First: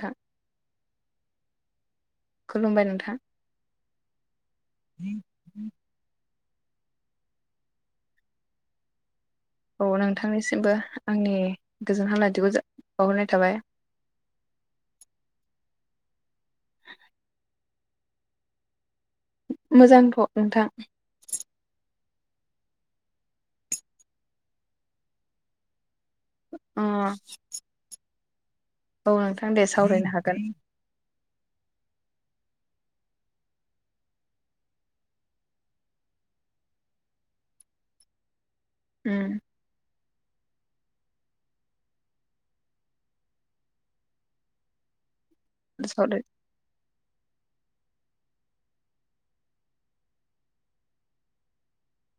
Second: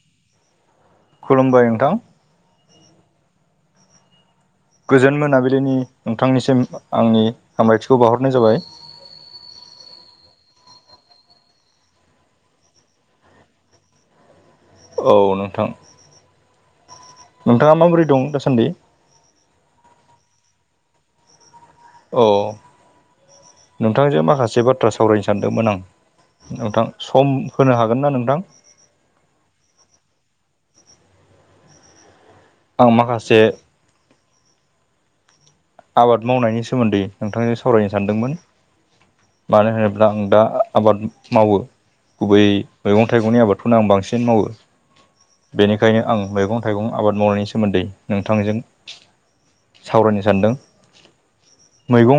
थां खुलुमबाय नोंथां खुलुमबाय नोंथां गोजोन मोनाबिलिनि नोंथांनिसिम आंनि हामलायथिखौ बावहरनाय जाबाय औ नोंथांनिसिमबो आंनि गोजोन हामलायथिखौ जा बावहरनाय थाबाय औ नोंथां [inaudible] नोंथांङा माबोरै दं दासान्दि मोजांथ' नोंथां अ नोंथांजों माखासे बाथ्रा सावरायनो सानदोंमोन आं अ नोंथां सम होनो हागोन ना नोंथां औ नोंथां दे सावरायनो हागोन आं माखासे आबाद मावनायनि सोमोन्दै नोंथांजों सावरायनो सानदोंमोन उ मानो होनोब्ला आं दा आबाद मावो गुबै मैगं-थाइगंनि आबादखौनो आं बांसिन मावो बेनिखायनो आं सावराय मैगं-थाइ थाइगं आबाद मावनायनि सोमोन्दै नोंथांजों सावरायनो सानदों मैगं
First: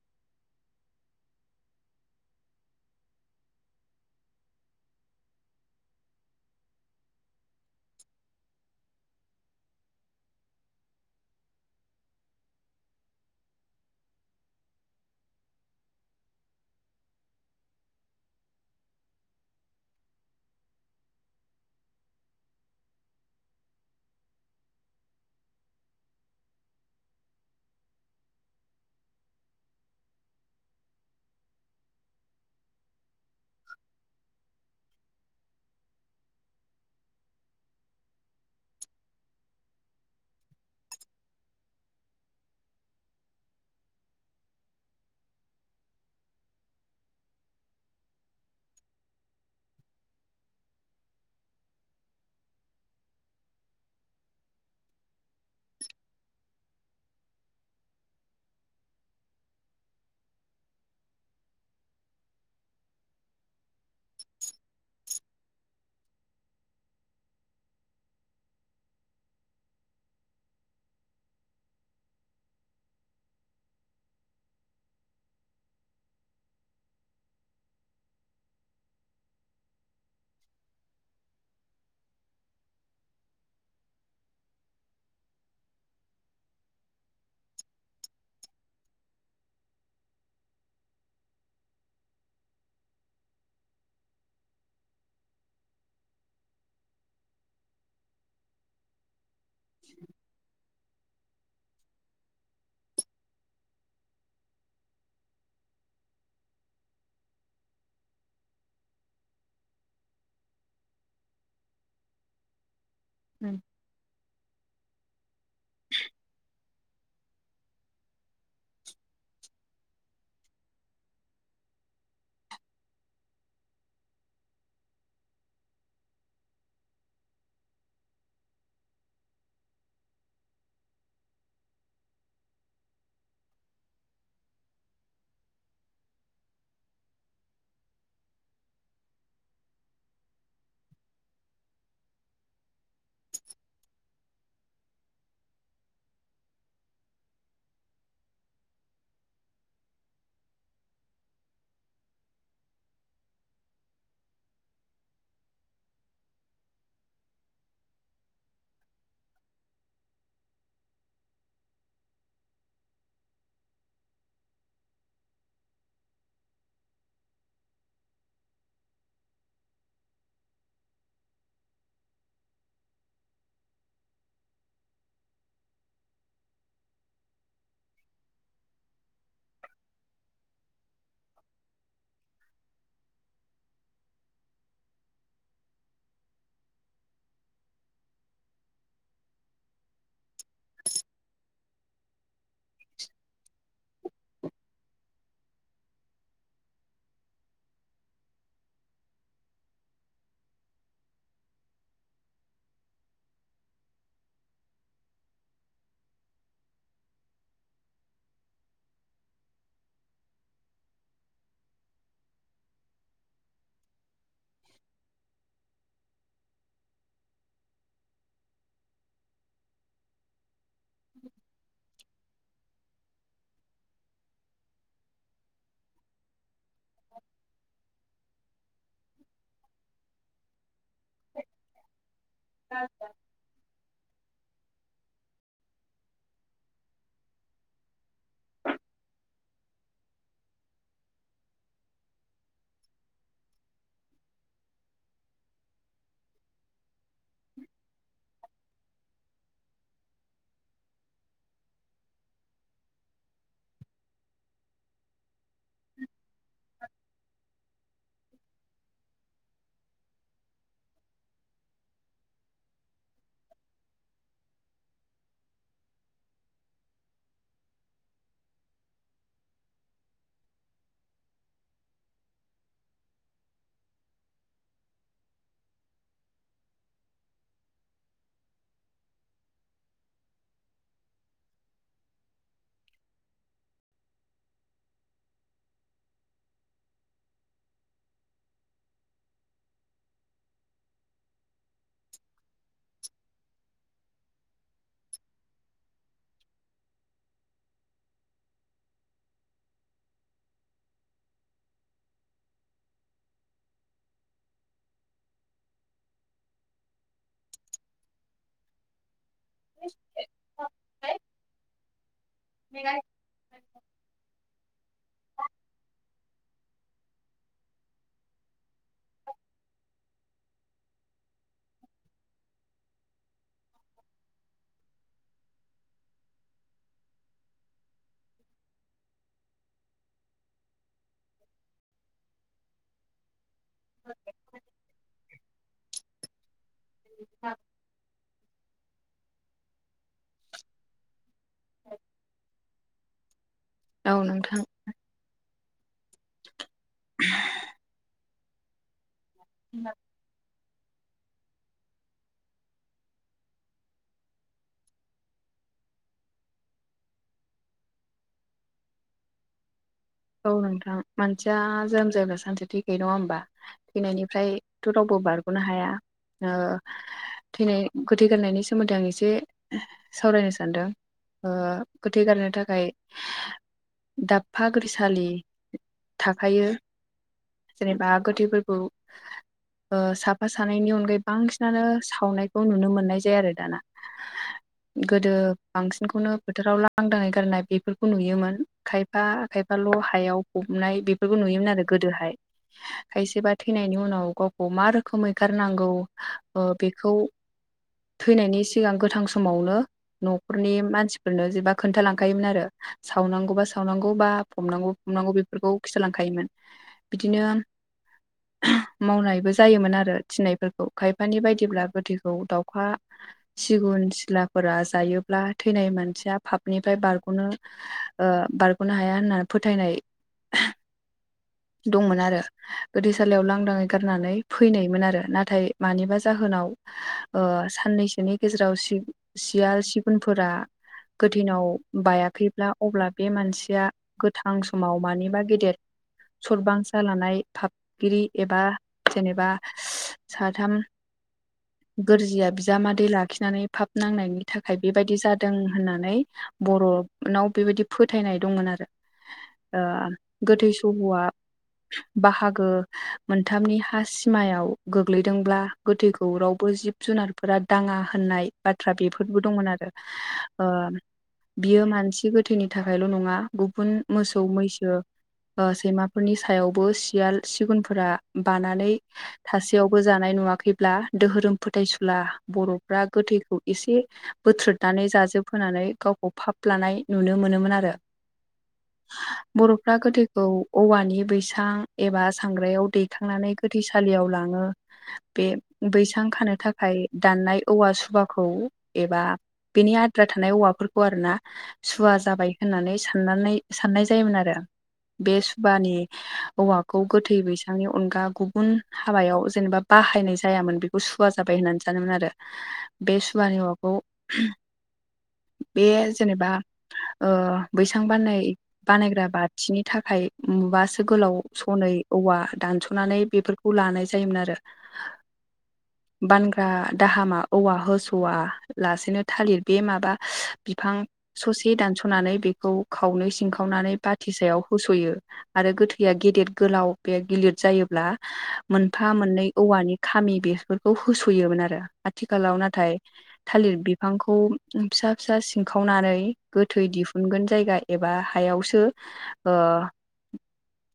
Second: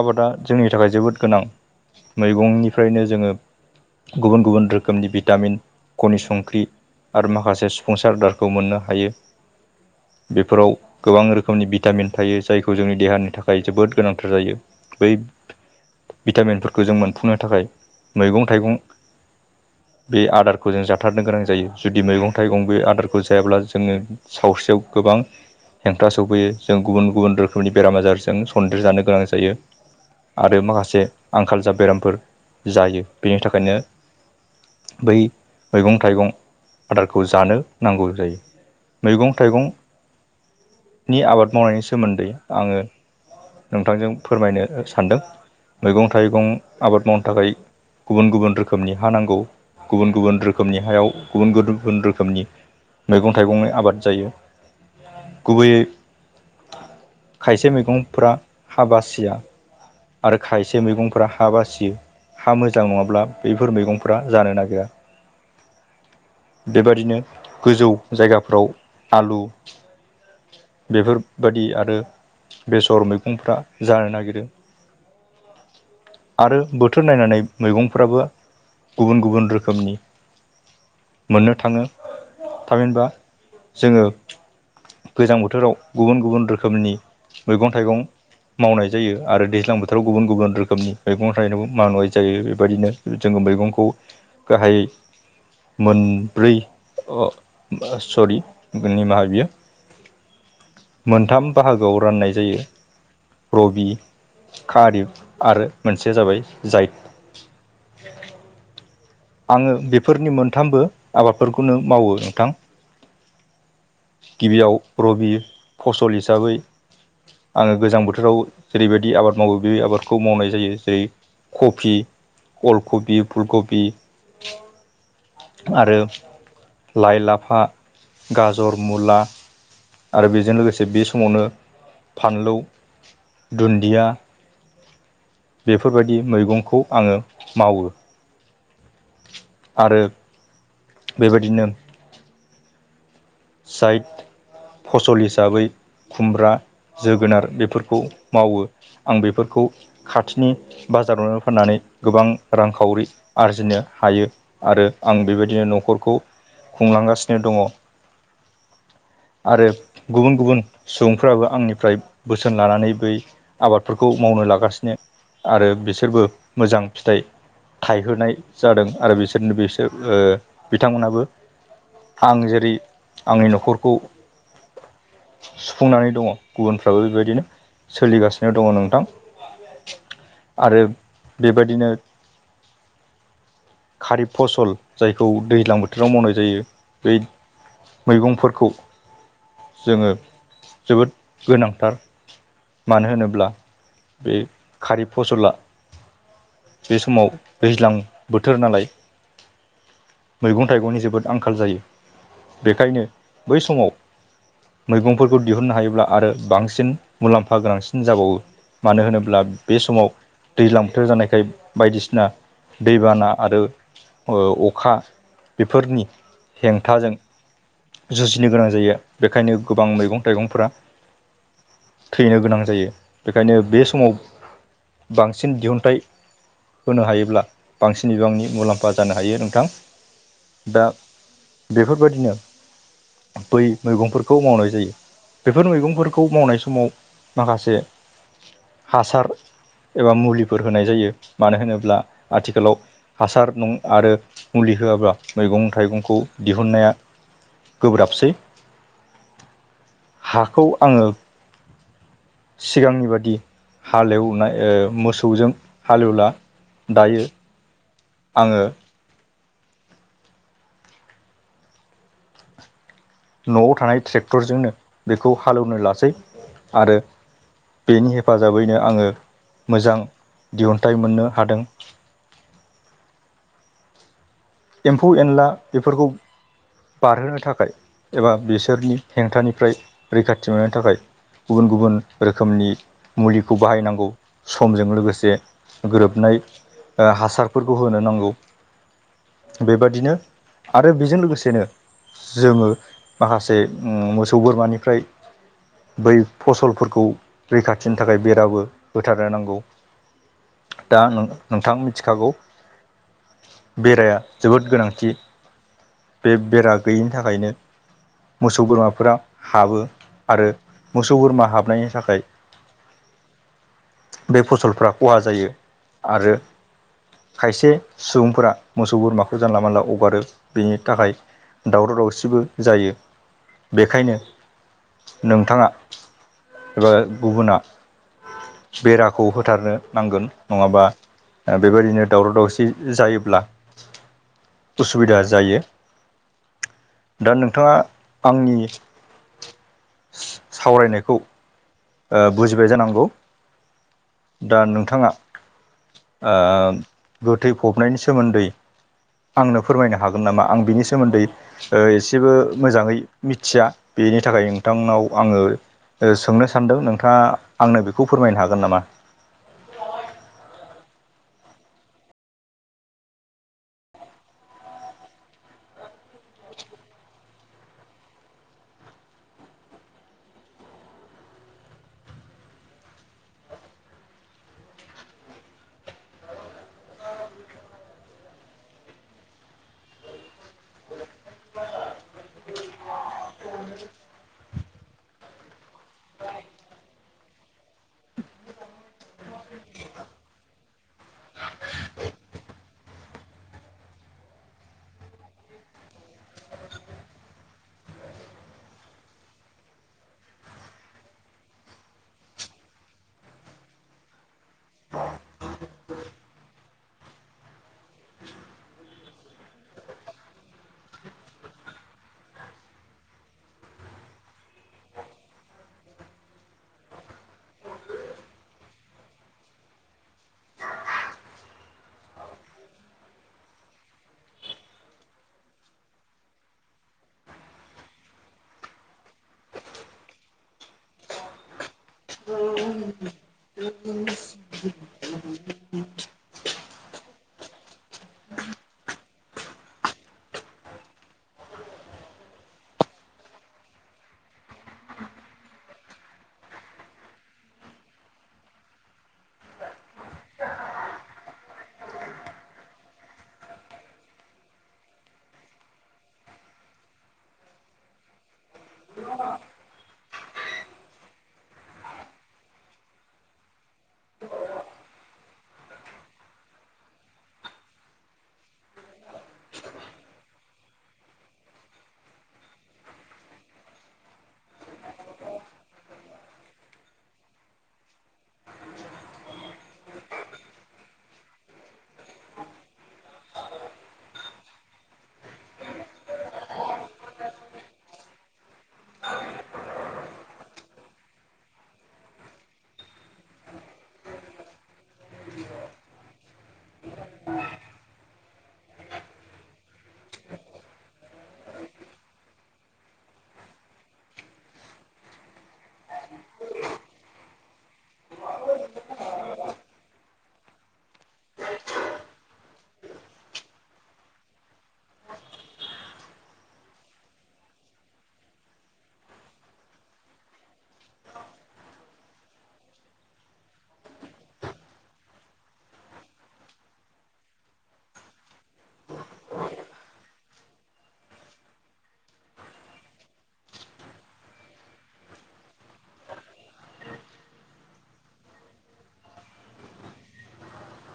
आबादा जोंनि थाखाय जोबोद गोनां मैगंनिफ्रायनो जोङो गुबुन-गुबुन रोखोमनि भिटामिन कनि संख्रि आरो माखासे सुफुंसार आदारखौ मोननो हायो बिफोराव गोबां रोखोमनि भिटामिन थायो जाय खौ जोंनि देहानि थाखाय जोबोद गोनांथार जायो बै भिटामिनफोरखौ जों मोनफुंनो थाखाय मैगं-थाइगं बे आदारखौ जों जाथारनो गोनां जायो जुदि मैगं थाइगं बे आदारखौ जायाब्ला जोङो सावस्रियाव गोबां हेंथा सफैयो जों गुबुन-गुबुन रोख फोरनि बेराम आजारजों सन्देर जानो गोनां जायो। आरो माखासे आंखाल जा बेरामफोर जायो बेनि थाखायनो बै मैगं थाइगं आदारखौ जानो नांगौ जायो। मैगं थाइगं नि आबाद मावनायनि सोमोन्दै आङो नोंथांजों फोरमायनो सानदों मैगं थाइगं आबाद मावनो थाखाय गुबुन गुबुन रोखोमनि हा नांगौ गुबुन गुबुन रोखोमनि हायाव गुबुन गुरबुन रोखोमनि मैगं थाइगंनि आबाद जायो गुबैयै खायसे मैगंफ्रा हा बासिया आरो खायसे मैगंफोरा हा बासियो। हा मोजां नङाब्ला बफोर मैगंफोरा जानो नागिरा। बेबादिनो गोजौ जायगाफ्राव आलु बेफोर बायदि आरो बेसर मैगंफोरा जानो नागिरो। आरो बोथोर नायनानै मैगंफ्राबो गुबुन गुबुन रोखोमनि मोननो थाङो थामहिनबा जोङो गोजां बोथोराव गुबुन रोखोमनि मैगं थाइगं मावनाय जायो आरो दैज्लां बोथोराव गुबुन गुबुन रोखोमनि मैगं थाइगं मावनाय जायो बेबायदिनो जोङो मैगंखौ गाहायै मोनब्रै अ सरि निमाहा बियो। [inaudible] मोनथाम बाहागोआव राननाय जायो। रबि खारिब आरो मोनसेया जाबाय जायेथ आङो बेफोरनि मोनथामबो आबादफोरखौनो मावो नोंथां। [inaudible] गिबियाव रबि फसल हिसाबै आङो गोजां बोथोराव जेरैबायदि आबाद मावो बे आबादखौ मावनाय जायो जेरै खबि अल कबि, फुल कबि आरो लाइ, लाफा, गाजर, मुला आरो बेजों लोगोसे बे समावनो फानलौ, दुन्दिया बेफोरबायदि मैगंखौ आङो मावो। आरो बेबायदिनो [inaudible] साइद फसल हिसाबै खुमब्रा जोगोनार बेफोरखौ मावो आं बेफोरखौ खाथिनि बाजारावनो फाननानै गोबां रांखावरि आरजिनो हायो। आरो आं बेबायदिनो न'खरखौ खुंलांगासिनो दङ। आरो गुबुन सुबुंफ्राबो आंनिफ्राय बोसोन लानानै बै आबादफोरखौ मावनो लागासिनो आरो बिसोरबो मोजां फिथाइ थायहोनाय जादों आरो बिसोरनो बिसोर ओ बिथांमोनाबो आं जेरै आंनि न'खरखौ सुफुंनानै दङ गुबुनफ्राबो बेबायदिनो सोलिगासिनो दङ नोंथां। आरो बेबायदिनो खारिब फसल जायखौ दैज्लां बोथोराव मावनाय जायो बै मैगंफोरखौ जोङो जोबोद गोनांथार मानो होनोब्ला बे खारिब फसला बे समाव दैज्लां बोथोर नालाय मैगं थाइगंनि जोबोद आंखाल जायो बेखायनो बै समाव मैगंफोरखौ दिहुननो हायोब्ला आरो बांसिन मुलाम्फा गोनांसिन जाबावो। मानो होनोब्ला बे समाव दैज्लां बोथोर जानायखाय बायदिसिना दैबाना आरो ओ अखा बेफोरनि हेंथाजों जुजिनो गोनां जायो बेखायनो गोबां मैगं थाइगंफोरा [inaudible] थैनो गोनां जायो बेखायनो बे समाव बांसिन दिहुनथाइ होनो हायोब्ला बांसिन बिबांनि मुलाम्फा जानो हायो नोंथां। दा बेफोरबायदिनो [unintelligible] बै मैगंफोरखौ मावनाय जायो। बेफोर मैगंफोरखौ मावनाय समाव माखासे हासार एबा मुलिफोर होनाय जायो मानो होनोब्ला आथिखालाव हासार नं आरो मुलि होआब्ला मैगं थाइगंखौ दिहुनन्नाया गोब्राबसै। हाखौ आंङो सिगांनि बादि हालेवनाय ओ मोसौजों हालेवला दायो। आंङो न'आव थानाय ट्रेक्टरजोंनो बेखौ हालोवनो लासै आरो बेनि हेफाजाबैनो आंङो मोजां दिहुुनथाइ मोननो हादों। एम्फौ एनला बेफोरखौ बारहोनो थाखाय एबा बिसोरनि हेंथानिफ्राय रैखाथि मोनो थाखाय गुबुन गुबुन रोखोमनि मुलिखौ बाहायनांगौ समजों लोगोसे गोरोबनाय ओ हासारफोरखौ होनो नांगौ। बेबादिनो आरो बेजों लोगोसेनो जोंङो माखासे उम मोसौ बोरमानिफ्राय बै फसलफोरखौ रैखाथिनि थाखाय बेराबो होथारनो नांगौ। दा आंङो नोंथां मिथिखागौ बेराया जोबोद गोनांथि बे बेरा गैयैनि थाखायनो मोसौ बोरमाफोरा हाबो आरो मोसौ बोरमा हाबनायनि थाखाय [unintelligible] बे फसलफ्रा खहा जायो आरो खायसे सुबुंफोरा मोसौ सौ बोरमाखौ जानला मोनला हगारो बेनि थाखाय दावराव दावसिबो जायो। बेखायनो नोंथांङा एबा गुबुना बेराखौ होथारनो नांगोन नंङाबा ओ बेबायदिनो दावराव दावसि जायोब्ला [unintelligible] उसुबिदा जायो दा नोंथांङा आंनि सावरायनायखौ ओ बुजिबाय जानांगौ औ दा नोंथां नोंथांङा ओम गोथै फबनायनि सोमोन्दै आंनो फोरमायनो हागो गोन नामा आं बिनि सोमोन्दै ओ एसेबो मोजांङै मिथिया बेनि थाखाय नोंथांनाव आंंङो ओ सोंनो सानदों नोंथांङा आंनो बेखौ फोरमायनो हागोन नामा? औ नोंथां मानसिया जोनोम जायोब्ला सानसे थैखायो नङा होमबा? थैनायनिफ्रायथ' रावबो बारग'नो हाया ओ थैनाय गोथै गारनायनि सोमोन्दै आं एसे सावरायनो सानदों। ओ गोथै गारनो थाखाय दाबफा गोथैसालि थाखायो जेनेबा गोथैफोरखौ ओ साफा सानैनि अनगायै बांसिनानो सावनायखौ नुनो मोननाय जाया आरो दाना। [inaudible] गोदो बांसिनखौनो फोथोराव लांदाङै गारनाय बेफोरखौ नुयोमोन खायफा खाय फाल' हायाव फबनाय बेफोरखौ नुयोमोन आरो गोदोहाय। खायसेबा थैनायनि उनाव गावखौ मा रोखोमै गारनांगौ ओ बेखौ थैनायनि सिगां गोथां समावनो न'खरनि मानसिफोरनो जेनबा खोन्थालांखायोमोन आरो सावनांगौबा सावनांगौ बा फबनांगौ फबनांगौ बेफोरखौ खिथालांखायोमोन बिदिनो मावनायबो जायोमोन आरो थिनायफोरखौ खायफानि बायदिब्ला गोथैखौ दाउखा सिगुन सिलाफोरा जायोब्ला थैनाय मानसिया पापनिफ्राय बारग'नो ओ बारग'नो हाया होनना फोथायनाय दंमोन आरो गोथै सालियाव लांदाङै गारनानै फैनायमोन आरो नाथाय मानिबा जाहोनाव ओ साननैसोनि गेजेराव सि-सियाल, सिगुनफोरा गोथैनाव बायाखैब्ला अब्ला बे मानसिया गोथां समाव मानिबा गेदेर सरबांसा लानाय फाबगिरि एबा जेनेबा साथाम [inaudible] गोरजिया बिजामादै लाखिनानै फाब नांनायनि थाखाय जादों होननानै बर' नाव बेबायदि फोथायनाय दंमोन आरो। ओ गोथै सहआ बाहागो मोनथामनि हा सिमायाव गोग्लैदोंब्ला गोथैखौ रावबो जिब जुनारफोरा दाङा होननाय बाथ्रा बेफोरबो दंमोन आरो ओ बियो मानसि गोथैनि थाखायल' नङा गु बुन मोसौ मैसो ओ सैमाफोरनि सायावबो सियाल सिगुनफोरा बानानै थासेयावबो जानाय नुवाखैब्ला दोहोरोम फोथायसुला बर'फ्रा गोथैखौ एसे बोथ्रोदनानै जाजोबहोनानै गावखौ फाब लानाय नुनो मोनोमोन आरो। [inaudible] बर'फ्रा गोथोखौ औवानि बैसां एबा सांग्रायाव दैखांनानै गोथै सालियाव लाङो। बे बैसां खानो थाखाय दाननाय औवा सुबाखौ एबा बेनि आद्रा थानाय औवाफोरखौ आरोना सुवा जाबाय होननानै साननानै साननाय जायोमोन आरो बे सुबभानि औवाखौ गोथै बैसांनि अनगा गुबुन हाबायाव जेनेबा बाहायनाय जायामोन बे खौ सुवा जाबाय होननानै सानोमोन आरो बे सुवानि औवाखौ बे जेनेबा ओ बैसां बान्नाय बानायग्रा बाथिनि थाखाय मुबासो गोलाव सनै औवा दानस'नानै बेफोर खौ लानाय जायोमोन आरो [inaudible] बानग्रा दाहामा औवा होस'वा लासेनो थालिर बे माबा बिफां ससे दानस'नानै बेखौ खावनै सिंखावनानै बाथि सायाव होस'यो। आरो गोथैया गेदेर गोलाव बे गिलिर जायोब्ला मोनफा मोननै औवानि खामि बेफोरखौ होस'योमोन आरो आथिखालाव नाथाय थालिर बिफांखौ फिसा फिसा सिनखावनानै गोथै दिहुनगोन जायगा एबा हायावसो ओ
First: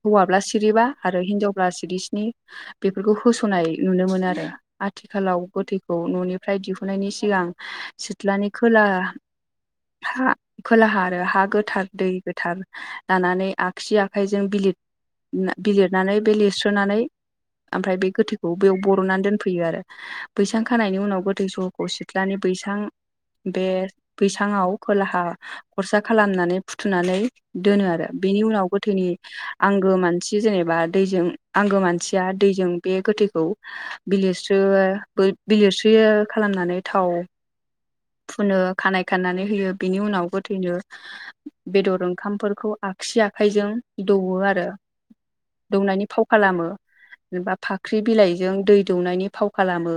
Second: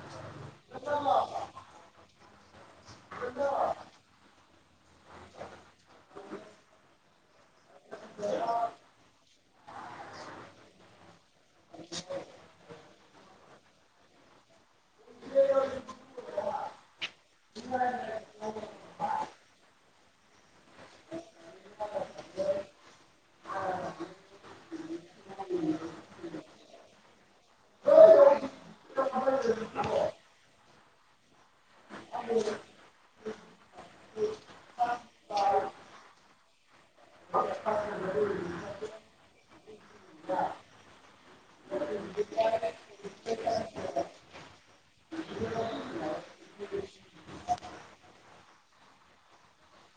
हौवाब्ला सिरिबा आरो हिनजावब्ला सिरि स्नि बेफोरखौ होस'नाय नुनो मोनो आरो। आथिखालाव गोथैखौ न'निफ्राय दिहुननायनि सिगां सिथ्लानि खोला हा खोलाहा आरो हा गोथार दै गोथार लानानै आगसि आखाइजों बिलिर ना बिलिरनानै बे लिरस्रोनानै ओमफ्राय बे गोथैखौ बेयाव बर'नानै दोनफैयो आरो। बैसां खानायनि उनाव गोदै सहखौ सिथ्लनानै बैसां बे बैसाङाव खोलाहा खरसा खालामनानै सुनानै दोनो आरो बेनि उनाव गोथैनि आंगो मानसि बि जेनेबा दैजों आंगो मानसिया दैजों बे गोथैखौ बिलिरस्रो बिलिरस्रियो खालामनानै थाव फुनो खानायाइ खानानै होयो बिनि उनाव गोथैनो बेदर ओंखामफोरखौ आगसि आखाइजों दौवो आरो। दौनायनि फाव खालामो। जेनेबा फाख्रि बिलाइजों दै दौनायनि फाव खालामो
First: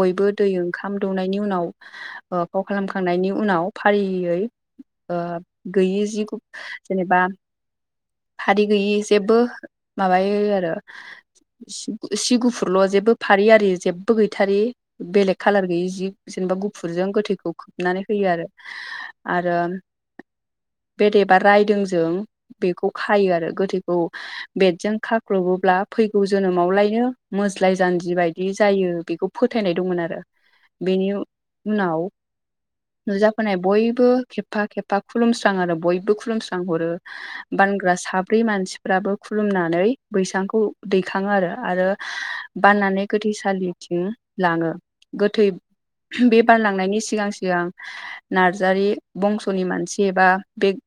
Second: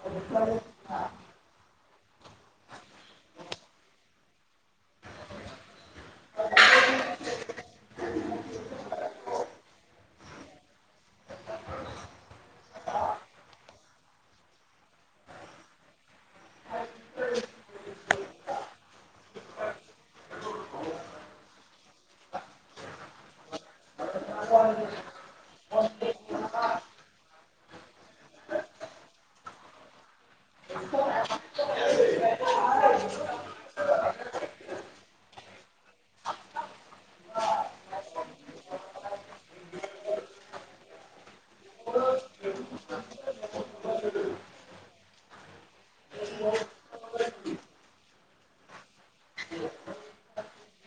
बयबो दै ओंखाम दौनायनि उनाव ओ फाव खालामखांनायनि उनाव फारियै ओ गैयि जि गु जेनेबा फारि गैयि जेबो माबायो आरो। सि गुफुरल' जेबो फारि आरि जेबबो गैथारै बेलेग कालार गैयि जि जेनेबा गुफुरजों गोथै खौ खोबनानै होयो आरो। आरो बेट एबा रायदों जों बेखौ खायो आरो गोथैखौ बेटजों खा ख्लबोब्ला फैगौ जोनोमावलायनो मोज्लाय जान्जि बायदि जायो बेखौ फोथायनाय दंमोन आरो। बेनि उनाव नुजाफोनाय बयबो खेबफा खेबफा खुलुमस्रां आरो बयबो खुलुमस्रां हरो। बानग्रा साब्रै मानसिफोराबो खुलुमनानै बैसांखौ दैखाङो आरो बाननानै गोथैसालिथिं लाङो गोथै बे बानलांनायनि सिगां सिगां नार्जारि बंस'नि मानसि एबा बेग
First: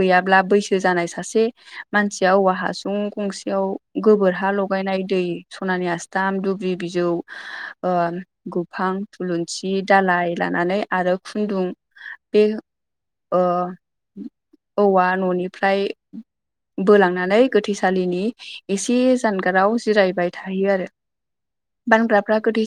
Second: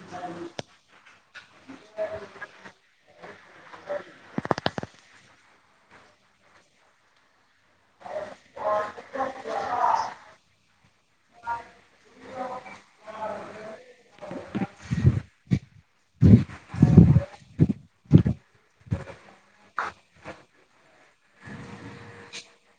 गैयाब्ला बैसो जानाय सासे मानसिया औवा हासुं गंसेयाव गोबोर हा लगायनाय दै सनानि आस थाम दुब्रि बिजौ ओ गुफां थुलुंसि दालाय लानानै आरो खुन्दुं बे ओ औवा न'निफ्राय बोलांनानै गोथै सालिनि एसे जानगाराव जिरायबाय थायो आरो बानग्राफ्रा गोथै